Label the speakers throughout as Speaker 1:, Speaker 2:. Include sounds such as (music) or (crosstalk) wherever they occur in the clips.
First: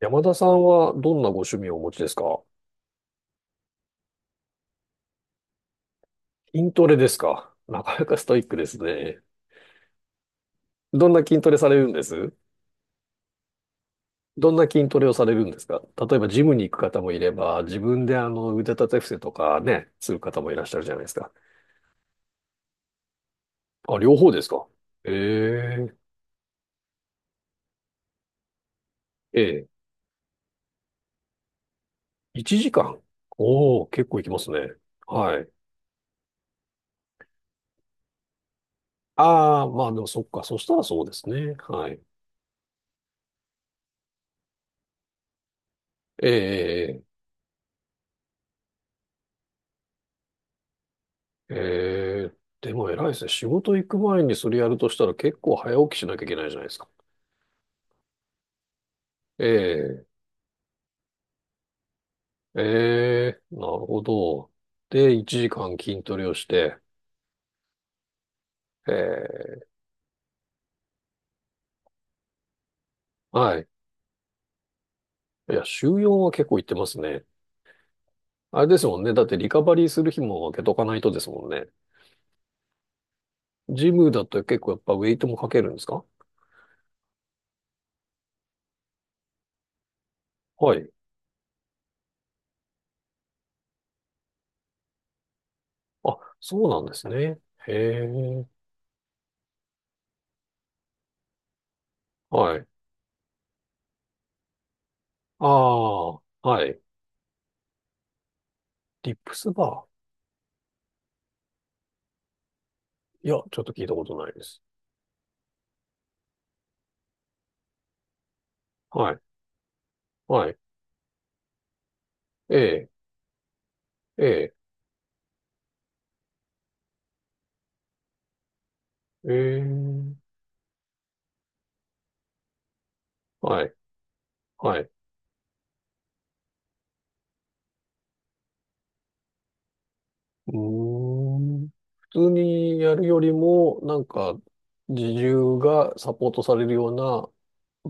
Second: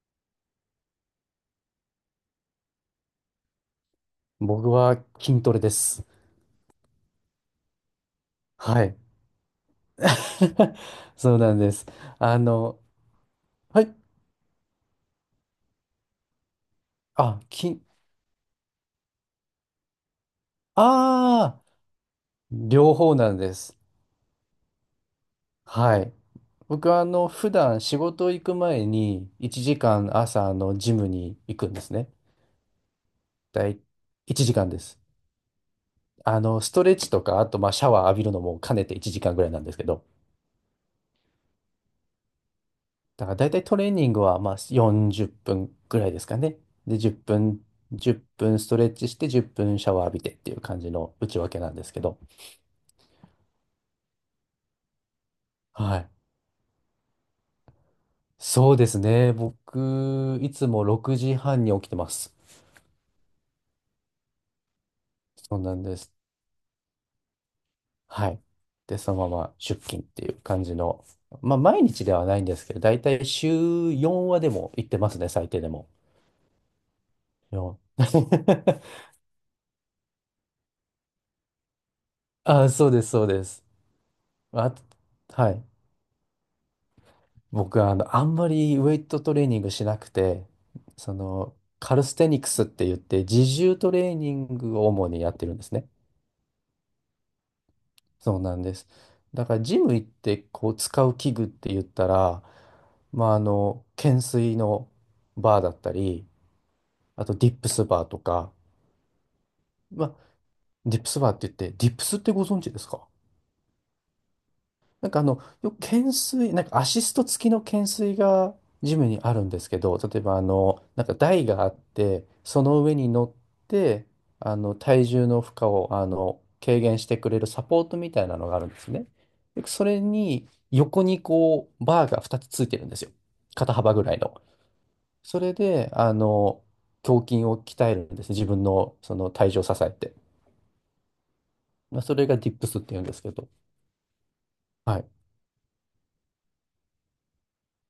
Speaker 1: 山田さんはどんなご趣味をお持ちですか？
Speaker 2: 僕は筋トレです。
Speaker 1: 筋トレですか。なかなかストイックです
Speaker 2: はい。
Speaker 1: ね。
Speaker 2: (laughs)
Speaker 1: どんな
Speaker 2: そう
Speaker 1: 筋ト
Speaker 2: な
Speaker 1: レ
Speaker 2: ん
Speaker 1: さ
Speaker 2: で
Speaker 1: れ
Speaker 2: す。
Speaker 1: るんです、
Speaker 2: あの、はい。
Speaker 1: どんな筋トレをされるんですか？例えばジムに行く方もいれ
Speaker 2: あ、
Speaker 1: ば、自
Speaker 2: 筋、
Speaker 1: 分で腕立て伏せとかね、する方もいらっしゃるじゃないですか。
Speaker 2: ああ、両方なんです。
Speaker 1: あ、両方ですか？ええ、
Speaker 2: はい。僕は普段仕事行く前に1
Speaker 1: え
Speaker 2: 時間朝のジムに行くんですね。
Speaker 1: 1時間。
Speaker 2: だ
Speaker 1: お
Speaker 2: い
Speaker 1: お、結構行きま
Speaker 2: 1
Speaker 1: す
Speaker 2: 時間
Speaker 1: ね。
Speaker 2: です。
Speaker 1: はい。
Speaker 2: ストレッチとか、あとまあシャワー浴びるのも兼ねて1時間ぐらいな
Speaker 1: あ
Speaker 2: ん
Speaker 1: あ、
Speaker 2: ですけ
Speaker 1: まあで
Speaker 2: ど。
Speaker 1: もそっか。そしたらそうですね。はい。
Speaker 2: だから大体トレーニングはまあ40分ぐらいです
Speaker 1: え
Speaker 2: かね。で、
Speaker 1: え、え
Speaker 2: 10
Speaker 1: え
Speaker 2: 分、1分ストレッチして10分シャワー浴びてっていう感じの内訳なんですけど。
Speaker 1: ええでも偉いですね。仕事行く前にそれやるとしたら結構早起き
Speaker 2: は
Speaker 1: し
Speaker 2: い。
Speaker 1: なきゃいけないじゃないですか。
Speaker 2: そうですね。
Speaker 1: ええ
Speaker 2: 僕、いつも6時半に起きてます。
Speaker 1: ええなるほど。で、1
Speaker 2: そう
Speaker 1: 時
Speaker 2: な
Speaker 1: 間
Speaker 2: んで
Speaker 1: 筋
Speaker 2: す。
Speaker 1: トレをして、
Speaker 2: はい。で、そのまま
Speaker 1: ええ、
Speaker 2: 出勤っていう感じの。まあ、毎日ではないんですけど、大体
Speaker 1: はい。
Speaker 2: 週4はでも行ってますね、最
Speaker 1: い
Speaker 2: 低
Speaker 1: や、
Speaker 2: で
Speaker 1: 週
Speaker 2: も。
Speaker 1: 4は結構行ってますね。
Speaker 2: 4。
Speaker 1: あれで
Speaker 2: (laughs)
Speaker 1: すもんね。だってリカバリーする日も開けとかないとですもんね。
Speaker 2: あ、そうです、そうです。
Speaker 1: ジムだと結構
Speaker 2: あ、
Speaker 1: やっぱウェイトもか
Speaker 2: は
Speaker 1: け
Speaker 2: い。
Speaker 1: るんですか？
Speaker 2: 僕はあんまりウェイトトレーニングしなくて、
Speaker 1: はい。
Speaker 2: その、カルステニクスって言って、自重トレーニングを主にやってるんですね。
Speaker 1: あ、そうなんですね。へ
Speaker 2: そう
Speaker 1: え。
Speaker 2: なんです。だから、ジム行って、こう、使う器具って言ったら、
Speaker 1: はい。
Speaker 2: まあ、懸垂の
Speaker 1: あ
Speaker 2: バーだったり、
Speaker 1: あ、はい。
Speaker 2: あと、ディップスバーとか、
Speaker 1: リップスバ
Speaker 2: まあ、ディップスバーって言って、ディップスってご存知ですか？
Speaker 1: ー。いや、ちょっと聞いたことないです。
Speaker 2: なんかあの、よく懸垂、なんかアシスト付きの懸垂がジム
Speaker 1: はい。
Speaker 2: にあるんですけど、例えば
Speaker 1: はい。
Speaker 2: なんか台があって、
Speaker 1: え
Speaker 2: その
Speaker 1: え、
Speaker 2: 上に乗って、
Speaker 1: ええ、
Speaker 2: 体重の負荷を、軽減してくれるサポートみたいなのがあるんですね。
Speaker 1: え
Speaker 2: で、それ
Speaker 1: え、
Speaker 2: に横にこう、バーが2つついてるんですよ。
Speaker 1: は
Speaker 2: 肩
Speaker 1: い、
Speaker 2: 幅ぐらいの。
Speaker 1: はい。
Speaker 2: それで、胸筋を鍛えるんですね。自分のその体重を支えて。
Speaker 1: うーん。
Speaker 2: まあ、
Speaker 1: 普
Speaker 2: そ
Speaker 1: 通
Speaker 2: れがディップ
Speaker 1: に
Speaker 2: スって
Speaker 1: や
Speaker 2: 言うん
Speaker 1: る
Speaker 2: で
Speaker 1: よ
Speaker 2: すけ
Speaker 1: り
Speaker 2: ど。
Speaker 1: も、なんか、
Speaker 2: はい。
Speaker 1: 自重がサポートされるような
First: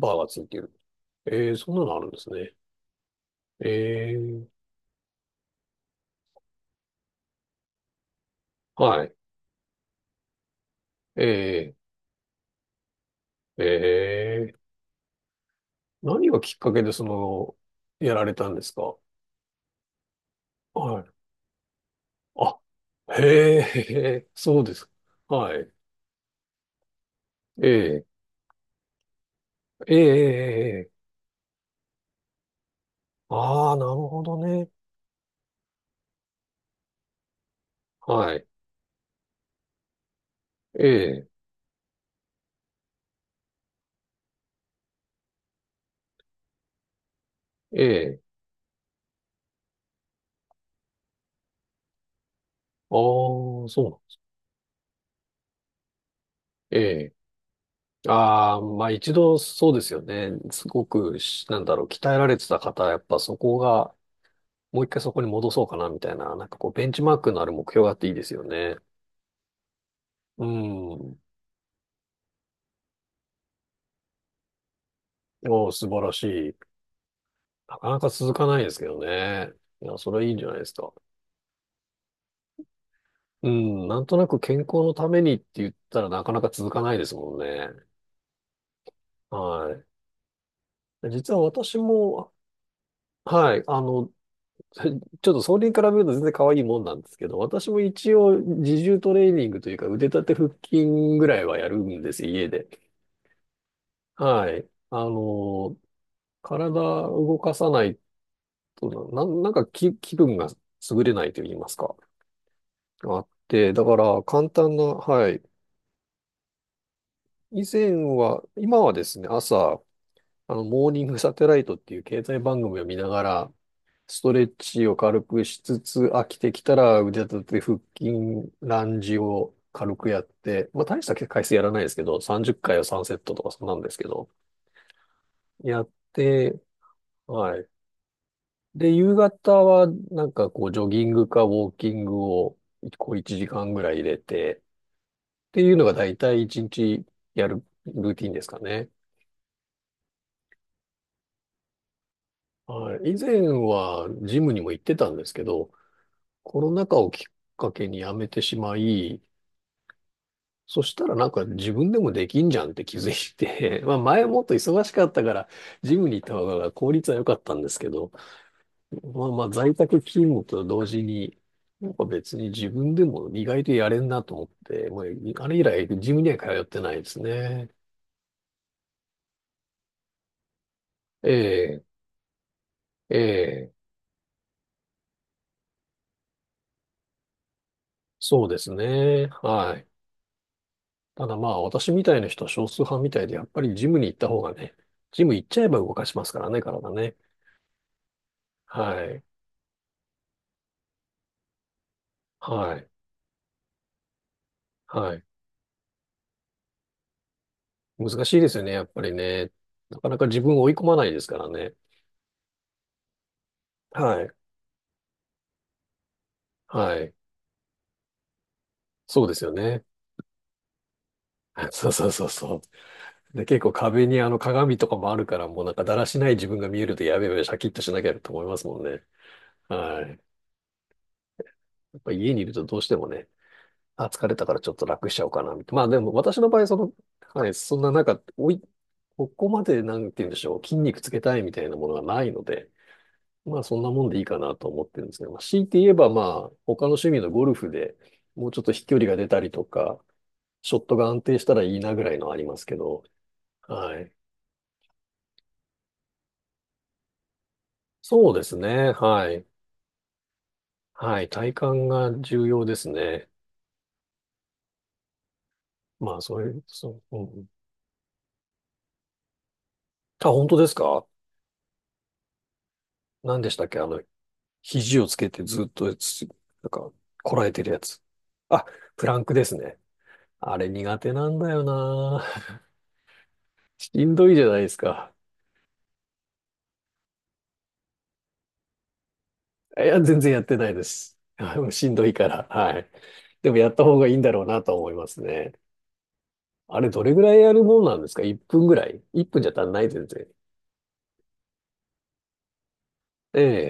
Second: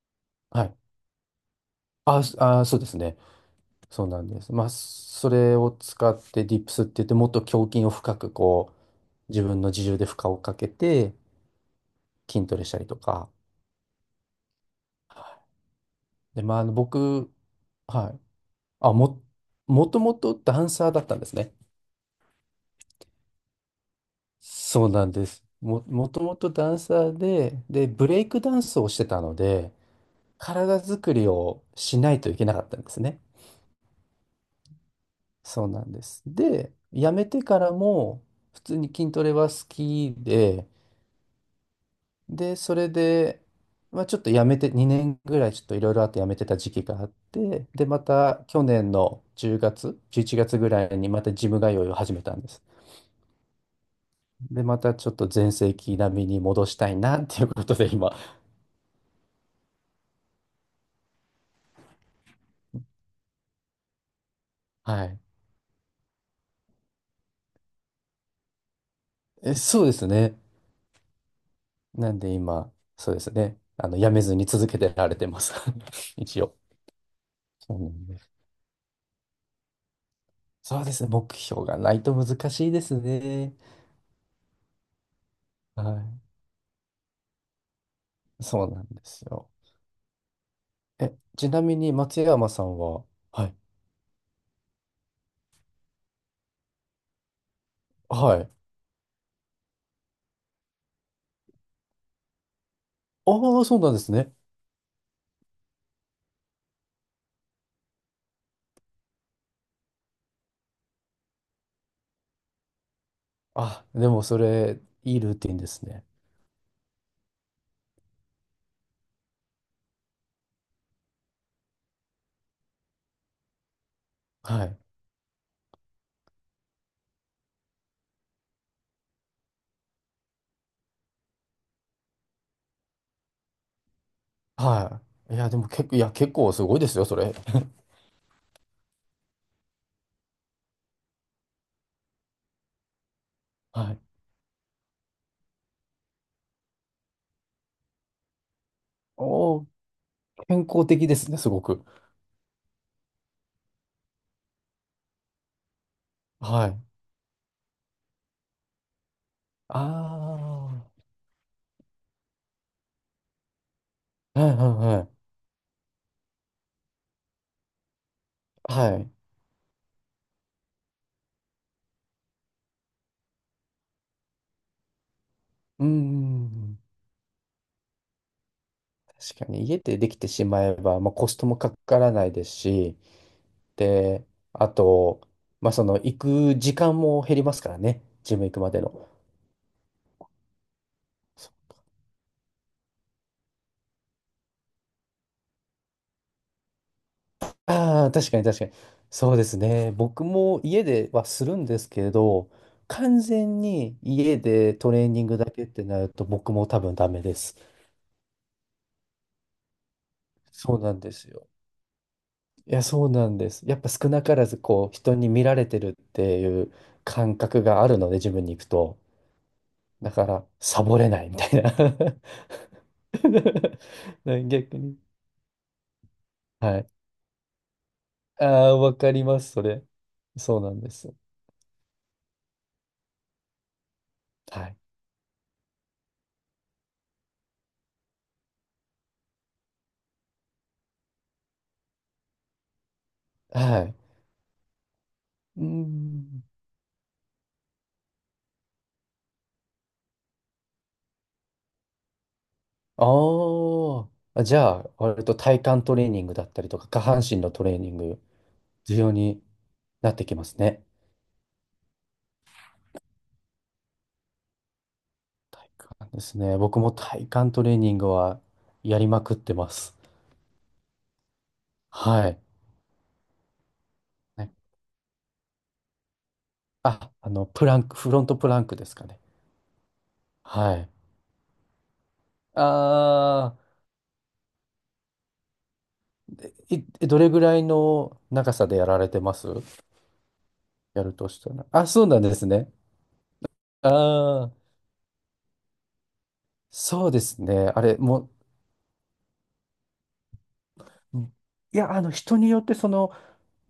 Speaker 1: バーがついて
Speaker 2: は
Speaker 1: る。
Speaker 2: い。
Speaker 1: ええ、そんなのあるんですね。
Speaker 2: そうですね。そう
Speaker 1: え
Speaker 2: なんで
Speaker 1: え、
Speaker 2: す。まあ、それを使ってディップスって言って、もっと胸筋を深くこう、
Speaker 1: はい、
Speaker 2: 自分の自重で負荷をかけて
Speaker 1: ええ、
Speaker 2: 筋トレしたりとか。
Speaker 1: ええ、何が
Speaker 2: で、
Speaker 1: き
Speaker 2: ま
Speaker 1: っ
Speaker 2: あ、あ
Speaker 1: か
Speaker 2: の
Speaker 1: けでそ
Speaker 2: 僕、
Speaker 1: の、
Speaker 2: は
Speaker 1: や
Speaker 2: い。
Speaker 1: られたんです
Speaker 2: あ、
Speaker 1: か？
Speaker 2: も、もともとダンサー
Speaker 1: は
Speaker 2: だっ
Speaker 1: い。
Speaker 2: たんですね。
Speaker 1: あ、へえ、そうで
Speaker 2: そう
Speaker 1: す。
Speaker 2: なんです。
Speaker 1: はい。
Speaker 2: もともとダンサーで、
Speaker 1: ええ、
Speaker 2: ブレイクダンスをしてたので、
Speaker 1: ええ、
Speaker 2: 体
Speaker 1: ええ、
Speaker 2: 作りをしないといけなかったんですね。
Speaker 1: ああー、なるほどね。
Speaker 2: そうなんです。で、辞めてからも、
Speaker 1: はい。
Speaker 2: 普通に筋トレは好きで、
Speaker 1: ええ、
Speaker 2: それで、まあ、ちょっとやめて、2年ぐらいちょっといろいろあってやめてた時期があって、
Speaker 1: え
Speaker 2: で、ま
Speaker 1: え。
Speaker 2: た去年の10月、11月ぐらいにまたジム通いを始めたんです。
Speaker 1: ああ、そうなん、
Speaker 2: で、またちょっと全盛期並みに戻し
Speaker 1: え
Speaker 2: たい
Speaker 1: え。
Speaker 2: なっていうことで今、
Speaker 1: ああ、まあ一度そうですよね。すごくし、なんだろう、鍛えられてた方は、やっぱそこが、もう一回
Speaker 2: は
Speaker 1: そ
Speaker 2: い。
Speaker 1: こに戻そうかな、みたいな、なんかこう、ベンチマークのある目標があっていいですよね。
Speaker 2: え、そうですね。
Speaker 1: うん。
Speaker 2: なんで今、そうですね。やめずに続けてられてます。
Speaker 1: おー、素晴ら
Speaker 2: (laughs)
Speaker 1: し
Speaker 2: 一
Speaker 1: い。
Speaker 2: 応。そ
Speaker 1: な
Speaker 2: うな
Speaker 1: かな
Speaker 2: ん
Speaker 1: か
Speaker 2: です。
Speaker 1: 続かないですけどね。いや、それはいいんじゃないです
Speaker 2: そう
Speaker 1: か。
Speaker 2: ですね。目標がないと難しいです
Speaker 1: う
Speaker 2: ね。
Speaker 1: ん、なんとなく健康のためにって言ったらな
Speaker 2: は
Speaker 1: かなか続かないですもんね。
Speaker 2: い。そうなんですよ。
Speaker 1: はい。
Speaker 2: え、
Speaker 1: 実は
Speaker 2: ちなみ
Speaker 1: 私
Speaker 2: に松
Speaker 1: も、
Speaker 2: 山さんは、はい
Speaker 1: はい、ちょっとそれに比べると全然可愛いもんなんですけど、私も一応
Speaker 2: はい。
Speaker 1: 自重トレーニングというか腕立て腹筋ぐらいはやるんです、家で。
Speaker 2: ああ、そうなんですね。
Speaker 1: はい。体動かさないとなんか気分が優れないと言いますか。あって、だ
Speaker 2: あ、
Speaker 1: か
Speaker 2: で
Speaker 1: ら
Speaker 2: もそ
Speaker 1: 簡単
Speaker 2: れ、
Speaker 1: な、
Speaker 2: いい
Speaker 1: は
Speaker 2: ルー
Speaker 1: い。
Speaker 2: ティンですね。
Speaker 1: 以前は、今はですね、朝、モーニングサテライトっていう経済番組を見ながら、ストレッ
Speaker 2: はい。
Speaker 1: チを軽くしつつ、飽きてきたら腕立て、腹筋、ランジを軽くやって、まあ大した回数やらないですけど、30回を3セットとかそんなんですけど、
Speaker 2: はい。いや、でも
Speaker 1: や
Speaker 2: 結
Speaker 1: っ
Speaker 2: 構、いや、結構
Speaker 1: て、
Speaker 2: すごいですよ、それ。
Speaker 1: はい。
Speaker 2: (laughs)
Speaker 1: で、夕方はなんかこうジョギングかウォーキングをこう1時間ぐら
Speaker 2: は
Speaker 1: い
Speaker 2: い。
Speaker 1: 入れて、っていうのが大体1日やるルーティンですかね。
Speaker 2: おお、健康的ですね、すごく。
Speaker 1: はい。以前はジムにも行ってたんですけど、コ
Speaker 2: は
Speaker 1: ロナ
Speaker 2: い。
Speaker 1: 禍をきっかけにやめてしまい、
Speaker 2: あ
Speaker 1: そしたらなんか自分でもできんじゃんって気づいて、(laughs) まあ前
Speaker 2: あ、
Speaker 1: もっ
Speaker 2: は
Speaker 1: と
Speaker 2: い
Speaker 1: 忙しか
Speaker 2: は
Speaker 1: ったから、ジムに行った方が効率は良かったんですけど、
Speaker 2: いはい。はい。
Speaker 1: まあまあ在宅勤務と同時に、なんか別に自分でも意外とやれんなと思って、もうあれ以
Speaker 2: う
Speaker 1: 来ジムには通っ
Speaker 2: ん。
Speaker 1: てないですね。
Speaker 2: 確かに、家でできてしまえば、まあ、コ
Speaker 1: え
Speaker 2: ストもか
Speaker 1: え、
Speaker 2: からないですし、
Speaker 1: ええ、
Speaker 2: で、あと、まあ、その、行く時間も減りますからね、ジ
Speaker 1: そ
Speaker 2: ム
Speaker 1: う
Speaker 2: 行
Speaker 1: で
Speaker 2: くま
Speaker 1: す
Speaker 2: での。
Speaker 1: ね。はい。ただまあ私みたいな人は少数派みたいで、やっぱりジムに行った方がね、ジム行っちゃえば動かしますからね、体ね。
Speaker 2: ああ、確かに確かに。
Speaker 1: はい。
Speaker 2: そうですね。僕も家ではするんですけれど、
Speaker 1: はい。
Speaker 2: 完全に家でトレー
Speaker 1: は
Speaker 2: ニ
Speaker 1: い。
Speaker 2: ングだけってなると僕も多分ダメです。
Speaker 1: 難しいですよね、やっぱりね。なかなか自分を追い
Speaker 2: そう
Speaker 1: 込
Speaker 2: な
Speaker 1: ま
Speaker 2: ん
Speaker 1: ない
Speaker 2: で
Speaker 1: です
Speaker 2: す
Speaker 1: から
Speaker 2: よ。
Speaker 1: ね。
Speaker 2: いや、そうなんです。やっぱ少
Speaker 1: は
Speaker 2: な
Speaker 1: い。
Speaker 2: からずこう人に見られてるっていう
Speaker 1: はい。
Speaker 2: 感覚があるので自分に行くと。
Speaker 1: そうですよね。
Speaker 2: だからサボれないみたいな。
Speaker 1: (laughs) そうそうそうそう。で、結構壁に
Speaker 2: (laughs)
Speaker 1: 鏡
Speaker 2: 逆
Speaker 1: とか
Speaker 2: に。
Speaker 1: もあるから、もうなんかだらしない自分が
Speaker 2: は
Speaker 1: 見え
Speaker 2: い。
Speaker 1: るとやべやべシャキッとしなきゃと思
Speaker 2: あ
Speaker 1: います
Speaker 2: あ、
Speaker 1: もん
Speaker 2: わ
Speaker 1: ね。
Speaker 2: かります、それ。
Speaker 1: はい。
Speaker 2: そうなんです。
Speaker 1: やっぱ家にいるとどうしてもね、あ、疲れたから
Speaker 2: は
Speaker 1: ちょっ
Speaker 2: い。
Speaker 1: と楽しちゃおうかな、みたいな。まあでも私の場合、その、はい、そんななんか、おい、ここまでなんて言うんでしょう、筋肉つけたいみたいなものがないので、まあそ
Speaker 2: は
Speaker 1: んな
Speaker 2: い。
Speaker 1: もんでいいかなと思ってるんですね。まあ、
Speaker 2: う
Speaker 1: 強いて言えば、ま
Speaker 2: ん。
Speaker 1: あ他の趣味のゴルフでもうちょっと飛距離が出たりとか、ショットが安定したらいいなぐらいのありますけど。は
Speaker 2: あ
Speaker 1: い。
Speaker 2: あ、じゃあ、割と体幹トレーニングだったりとか、下半身のトレーニング、
Speaker 1: そうですね。
Speaker 2: 重要
Speaker 1: は
Speaker 2: に
Speaker 1: い。
Speaker 2: なってきますね。
Speaker 1: はい。体幹が重要ですね。
Speaker 2: 体幹
Speaker 1: まあ
Speaker 2: で
Speaker 1: そ
Speaker 2: す
Speaker 1: うい
Speaker 2: ね。
Speaker 1: う、
Speaker 2: 僕も
Speaker 1: そう、
Speaker 2: 体
Speaker 1: うん。
Speaker 2: 幹トレーニングはやりまくってます。
Speaker 1: あ、本当ですか？
Speaker 2: はい。
Speaker 1: 何でしたっけ、
Speaker 2: ね
Speaker 1: 肘をつけてずっとつ、なんか、
Speaker 2: あ、
Speaker 1: こらえて
Speaker 2: プ
Speaker 1: る
Speaker 2: ラ
Speaker 1: や
Speaker 2: ンク、
Speaker 1: つ。
Speaker 2: フロントプラン
Speaker 1: あ、
Speaker 2: クですか
Speaker 1: プラ
Speaker 2: ね。
Speaker 1: ンクですね。あれ
Speaker 2: はい。
Speaker 1: 苦手なんだよな。(laughs)
Speaker 2: ああ、
Speaker 1: しんどいじゃないですか。
Speaker 2: どれぐらいの長さでやられてます？
Speaker 1: いや、全然やってないで
Speaker 2: やる
Speaker 1: す。
Speaker 2: と
Speaker 1: (laughs)
Speaker 2: したら。あ、
Speaker 1: しん
Speaker 2: そ
Speaker 1: ど
Speaker 2: う
Speaker 1: い
Speaker 2: なん
Speaker 1: か
Speaker 2: で
Speaker 1: ら。
Speaker 2: すね。
Speaker 1: はい。でもやった方がいいんだろう
Speaker 2: あ
Speaker 1: な
Speaker 2: あ、
Speaker 1: とは思いますね。あれ、ど
Speaker 2: そう
Speaker 1: れ
Speaker 2: で
Speaker 1: ぐらい
Speaker 2: す
Speaker 1: やる
Speaker 2: ね。
Speaker 1: も
Speaker 2: あ
Speaker 1: んな
Speaker 2: れ、
Speaker 1: んですか？ 1 分ぐらい？ 1 分じゃ足んない、全然。
Speaker 2: いや、人によって、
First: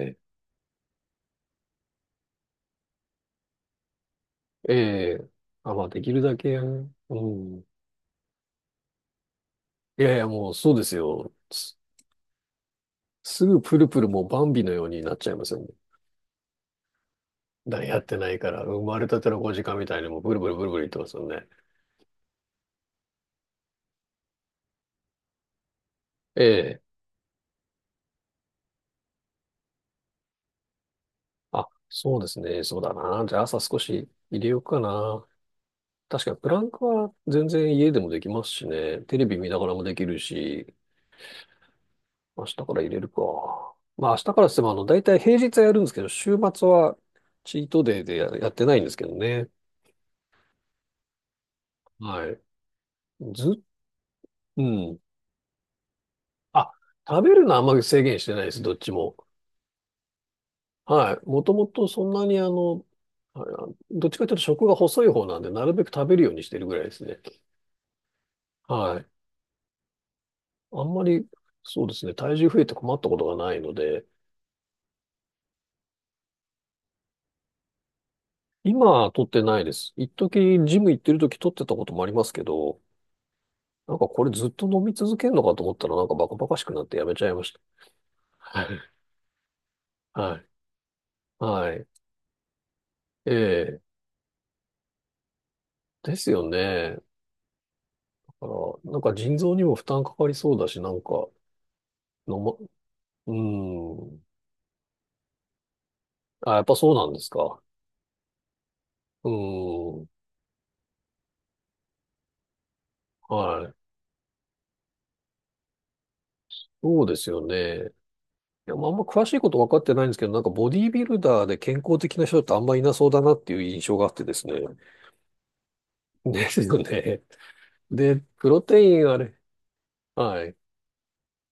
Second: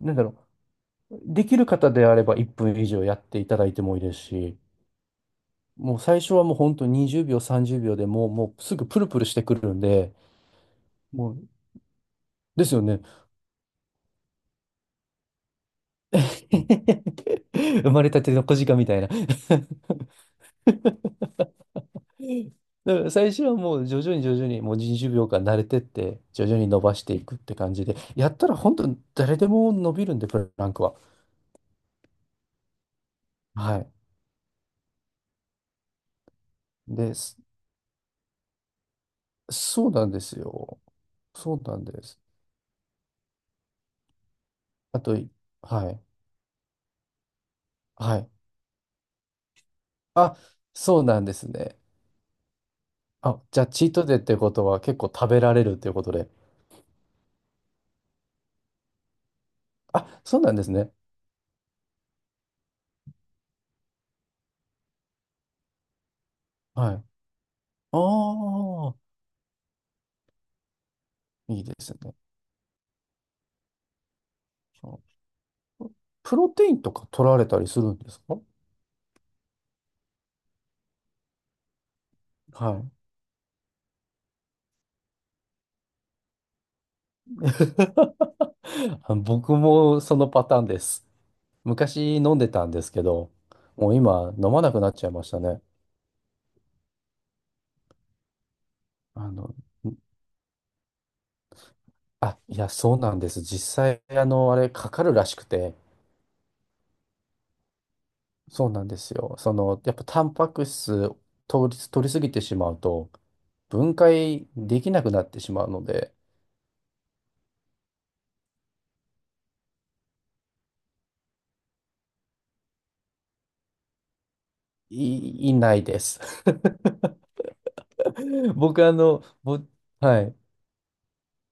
Speaker 2: なんだろうできる方であれば1分以上やっていただいてもいいですし、
Speaker 1: ええ。あ、まあ、
Speaker 2: もう
Speaker 1: できる
Speaker 2: 最初
Speaker 1: だ
Speaker 2: は
Speaker 1: け
Speaker 2: もう
Speaker 1: や
Speaker 2: 本当
Speaker 1: る。う
Speaker 2: 20秒、
Speaker 1: ん。
Speaker 2: 30秒でもう、もうすぐプルプルしてくるん
Speaker 1: いや
Speaker 2: で、
Speaker 1: いや、もうそうですよ。
Speaker 2: もう、
Speaker 1: す、
Speaker 2: ですよね。
Speaker 1: すぐプルプルもうバンビのようになっちゃいますよね。だ
Speaker 2: (laughs)
Speaker 1: から
Speaker 2: 生
Speaker 1: やっ
Speaker 2: まれ
Speaker 1: て
Speaker 2: た
Speaker 1: な
Speaker 2: て
Speaker 1: い
Speaker 2: の
Speaker 1: から、
Speaker 2: 小鹿
Speaker 1: 生
Speaker 2: みた
Speaker 1: ま
Speaker 2: い
Speaker 1: れ
Speaker 2: な。
Speaker 1: たての5時間
Speaker 2: (laughs)
Speaker 1: みたいにもうブルブルブルブル言ってますよね。
Speaker 2: だから最初はもう徐々に徐々にもう20秒間慣れてって、
Speaker 1: え
Speaker 2: 徐々に伸
Speaker 1: え。
Speaker 2: ばしていくって感じで、やったら本当に誰でも伸びるんで、プランクは。
Speaker 1: あ、そうですね。そうだな。じゃあ朝
Speaker 2: は
Speaker 1: 少
Speaker 2: い。
Speaker 1: し入れようかな。確かにプランク
Speaker 2: で、
Speaker 1: は
Speaker 2: そ
Speaker 1: 全然家でもできますしね。テレビ見ながらも
Speaker 2: そう
Speaker 1: でき
Speaker 2: なん
Speaker 1: る
Speaker 2: です
Speaker 1: し、
Speaker 2: よ。そうなんです。
Speaker 1: 明日から入れるか。まあ明日からしても
Speaker 2: あ
Speaker 1: 大
Speaker 2: と、
Speaker 1: 体平日はやるんで
Speaker 2: は
Speaker 1: すけ
Speaker 2: い。
Speaker 1: ど、週末はチートデイで
Speaker 2: はい。
Speaker 1: やってないんですけどね。
Speaker 2: あ、そうなんですね。
Speaker 1: はい。
Speaker 2: あ、じ
Speaker 1: ず、
Speaker 2: ゃあ、チートデイってこ
Speaker 1: う
Speaker 2: とは結
Speaker 1: ん。
Speaker 2: 構食べられるということで。
Speaker 1: あ、食べるのはあんまり制限してないです、どっちも。
Speaker 2: あ、そうなんですね。
Speaker 1: はい。もともとそんなにあどっちかというと食が細い方なんで、なるべく食べるようにしてるぐらいで
Speaker 2: は
Speaker 1: す
Speaker 2: い。
Speaker 1: ね。
Speaker 2: ああ、
Speaker 1: はい。あんまり、
Speaker 2: いいで
Speaker 1: そうで
Speaker 2: す
Speaker 1: すね、
Speaker 2: ね。
Speaker 1: 体重増えて困ったことがないので、
Speaker 2: そう、プロテインとか取られたりするんですか？
Speaker 1: 今、取ってないです。一時、ジム行ってる時取ってたこともありますけ
Speaker 2: は
Speaker 1: ど、
Speaker 2: い。
Speaker 1: なんかこれずっと飲み続けるのかと思ったら、なんかバカバカしくなってやめちゃいまし
Speaker 2: (laughs)
Speaker 1: た。はい。
Speaker 2: あ、僕もその
Speaker 1: は
Speaker 2: パ
Speaker 1: い。
Speaker 2: ターンです。
Speaker 1: はい。
Speaker 2: 昔飲んでたんですけど、
Speaker 1: ええ。
Speaker 2: もう今飲まなくなっちゃいましたね。
Speaker 1: ですよね。だから、なんか
Speaker 2: あ
Speaker 1: 腎臓
Speaker 2: の、
Speaker 1: にも負担かかりそうだし、なんか、飲ま、
Speaker 2: い
Speaker 1: う
Speaker 2: や、そうなんで
Speaker 1: ー
Speaker 2: す。実際、あ
Speaker 1: ん。
Speaker 2: の、あれ、かかるらしくて、
Speaker 1: あ、やっぱそうなんですか。
Speaker 2: そうなんです
Speaker 1: う
Speaker 2: よ。その、やっ
Speaker 1: ー
Speaker 2: ぱ
Speaker 1: ん。
Speaker 2: タンパク質取りすぎてしまうと、
Speaker 1: はい。
Speaker 2: 分解できなくなってしまうので、
Speaker 1: そうですよね。いや、まあ、あんま詳しいこと分かってないんですけど、なんかボディービルダーで健康的な人ってあんまいなそうだなっていう印象があってですね。
Speaker 2: いないです。
Speaker 1: (laughs) ですよね。で、プ
Speaker 2: (laughs)
Speaker 1: ロテ
Speaker 2: 僕、あ
Speaker 1: インあ
Speaker 2: の、
Speaker 1: れ。
Speaker 2: ぼ、はい、
Speaker 1: はい。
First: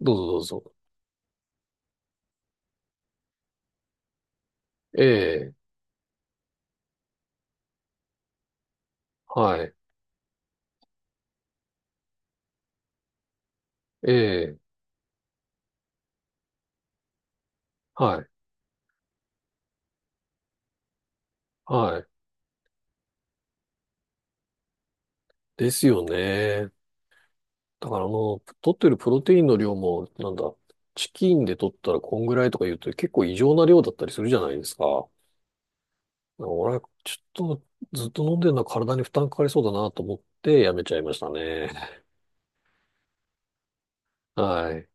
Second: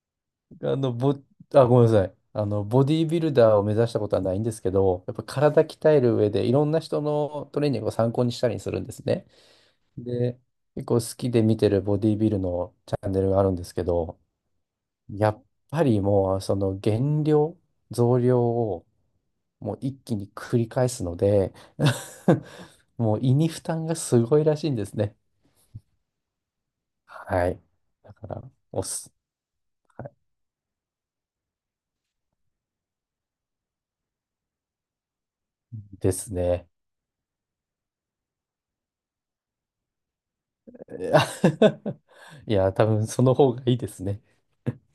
Speaker 1: どうぞどうぞ。
Speaker 2: あの、ぼ、あ、ごめんなさい。ボディービルダーを目指したことはないんですけ
Speaker 1: え
Speaker 2: ど、やっぱ
Speaker 1: え、
Speaker 2: 体鍛える上で、いろんな人のトレーニングを参考にしたりするんですね。
Speaker 1: はい。
Speaker 2: で、結構好きで見てるボディービルのチャンネルがあるんですけ
Speaker 1: え
Speaker 2: ど、
Speaker 1: え、
Speaker 2: やっぱりもう、その減量、増
Speaker 1: はい。
Speaker 2: 量をもう一気に繰り返すので
Speaker 1: はい。
Speaker 2: (laughs) もう胃に負担がすごいらしいんですね。
Speaker 1: ですよね。
Speaker 2: はい。
Speaker 1: だから
Speaker 2: だか
Speaker 1: も
Speaker 2: ら、
Speaker 1: う、取っ
Speaker 2: お
Speaker 1: てるプ
Speaker 2: す、
Speaker 1: ロテインの量も、
Speaker 2: は
Speaker 1: なんだ、チキンで取ったらこんぐらいとか言うと結構異常な量だったりするじゃないですか。
Speaker 2: いですね。
Speaker 1: 俺はちょっとずっと飲んでるのは体に負担かかりそうだなと思ってやめちゃい
Speaker 2: (laughs)
Speaker 1: ましたね。
Speaker 2: いや、多分その方がいいですね。
Speaker 1: はい。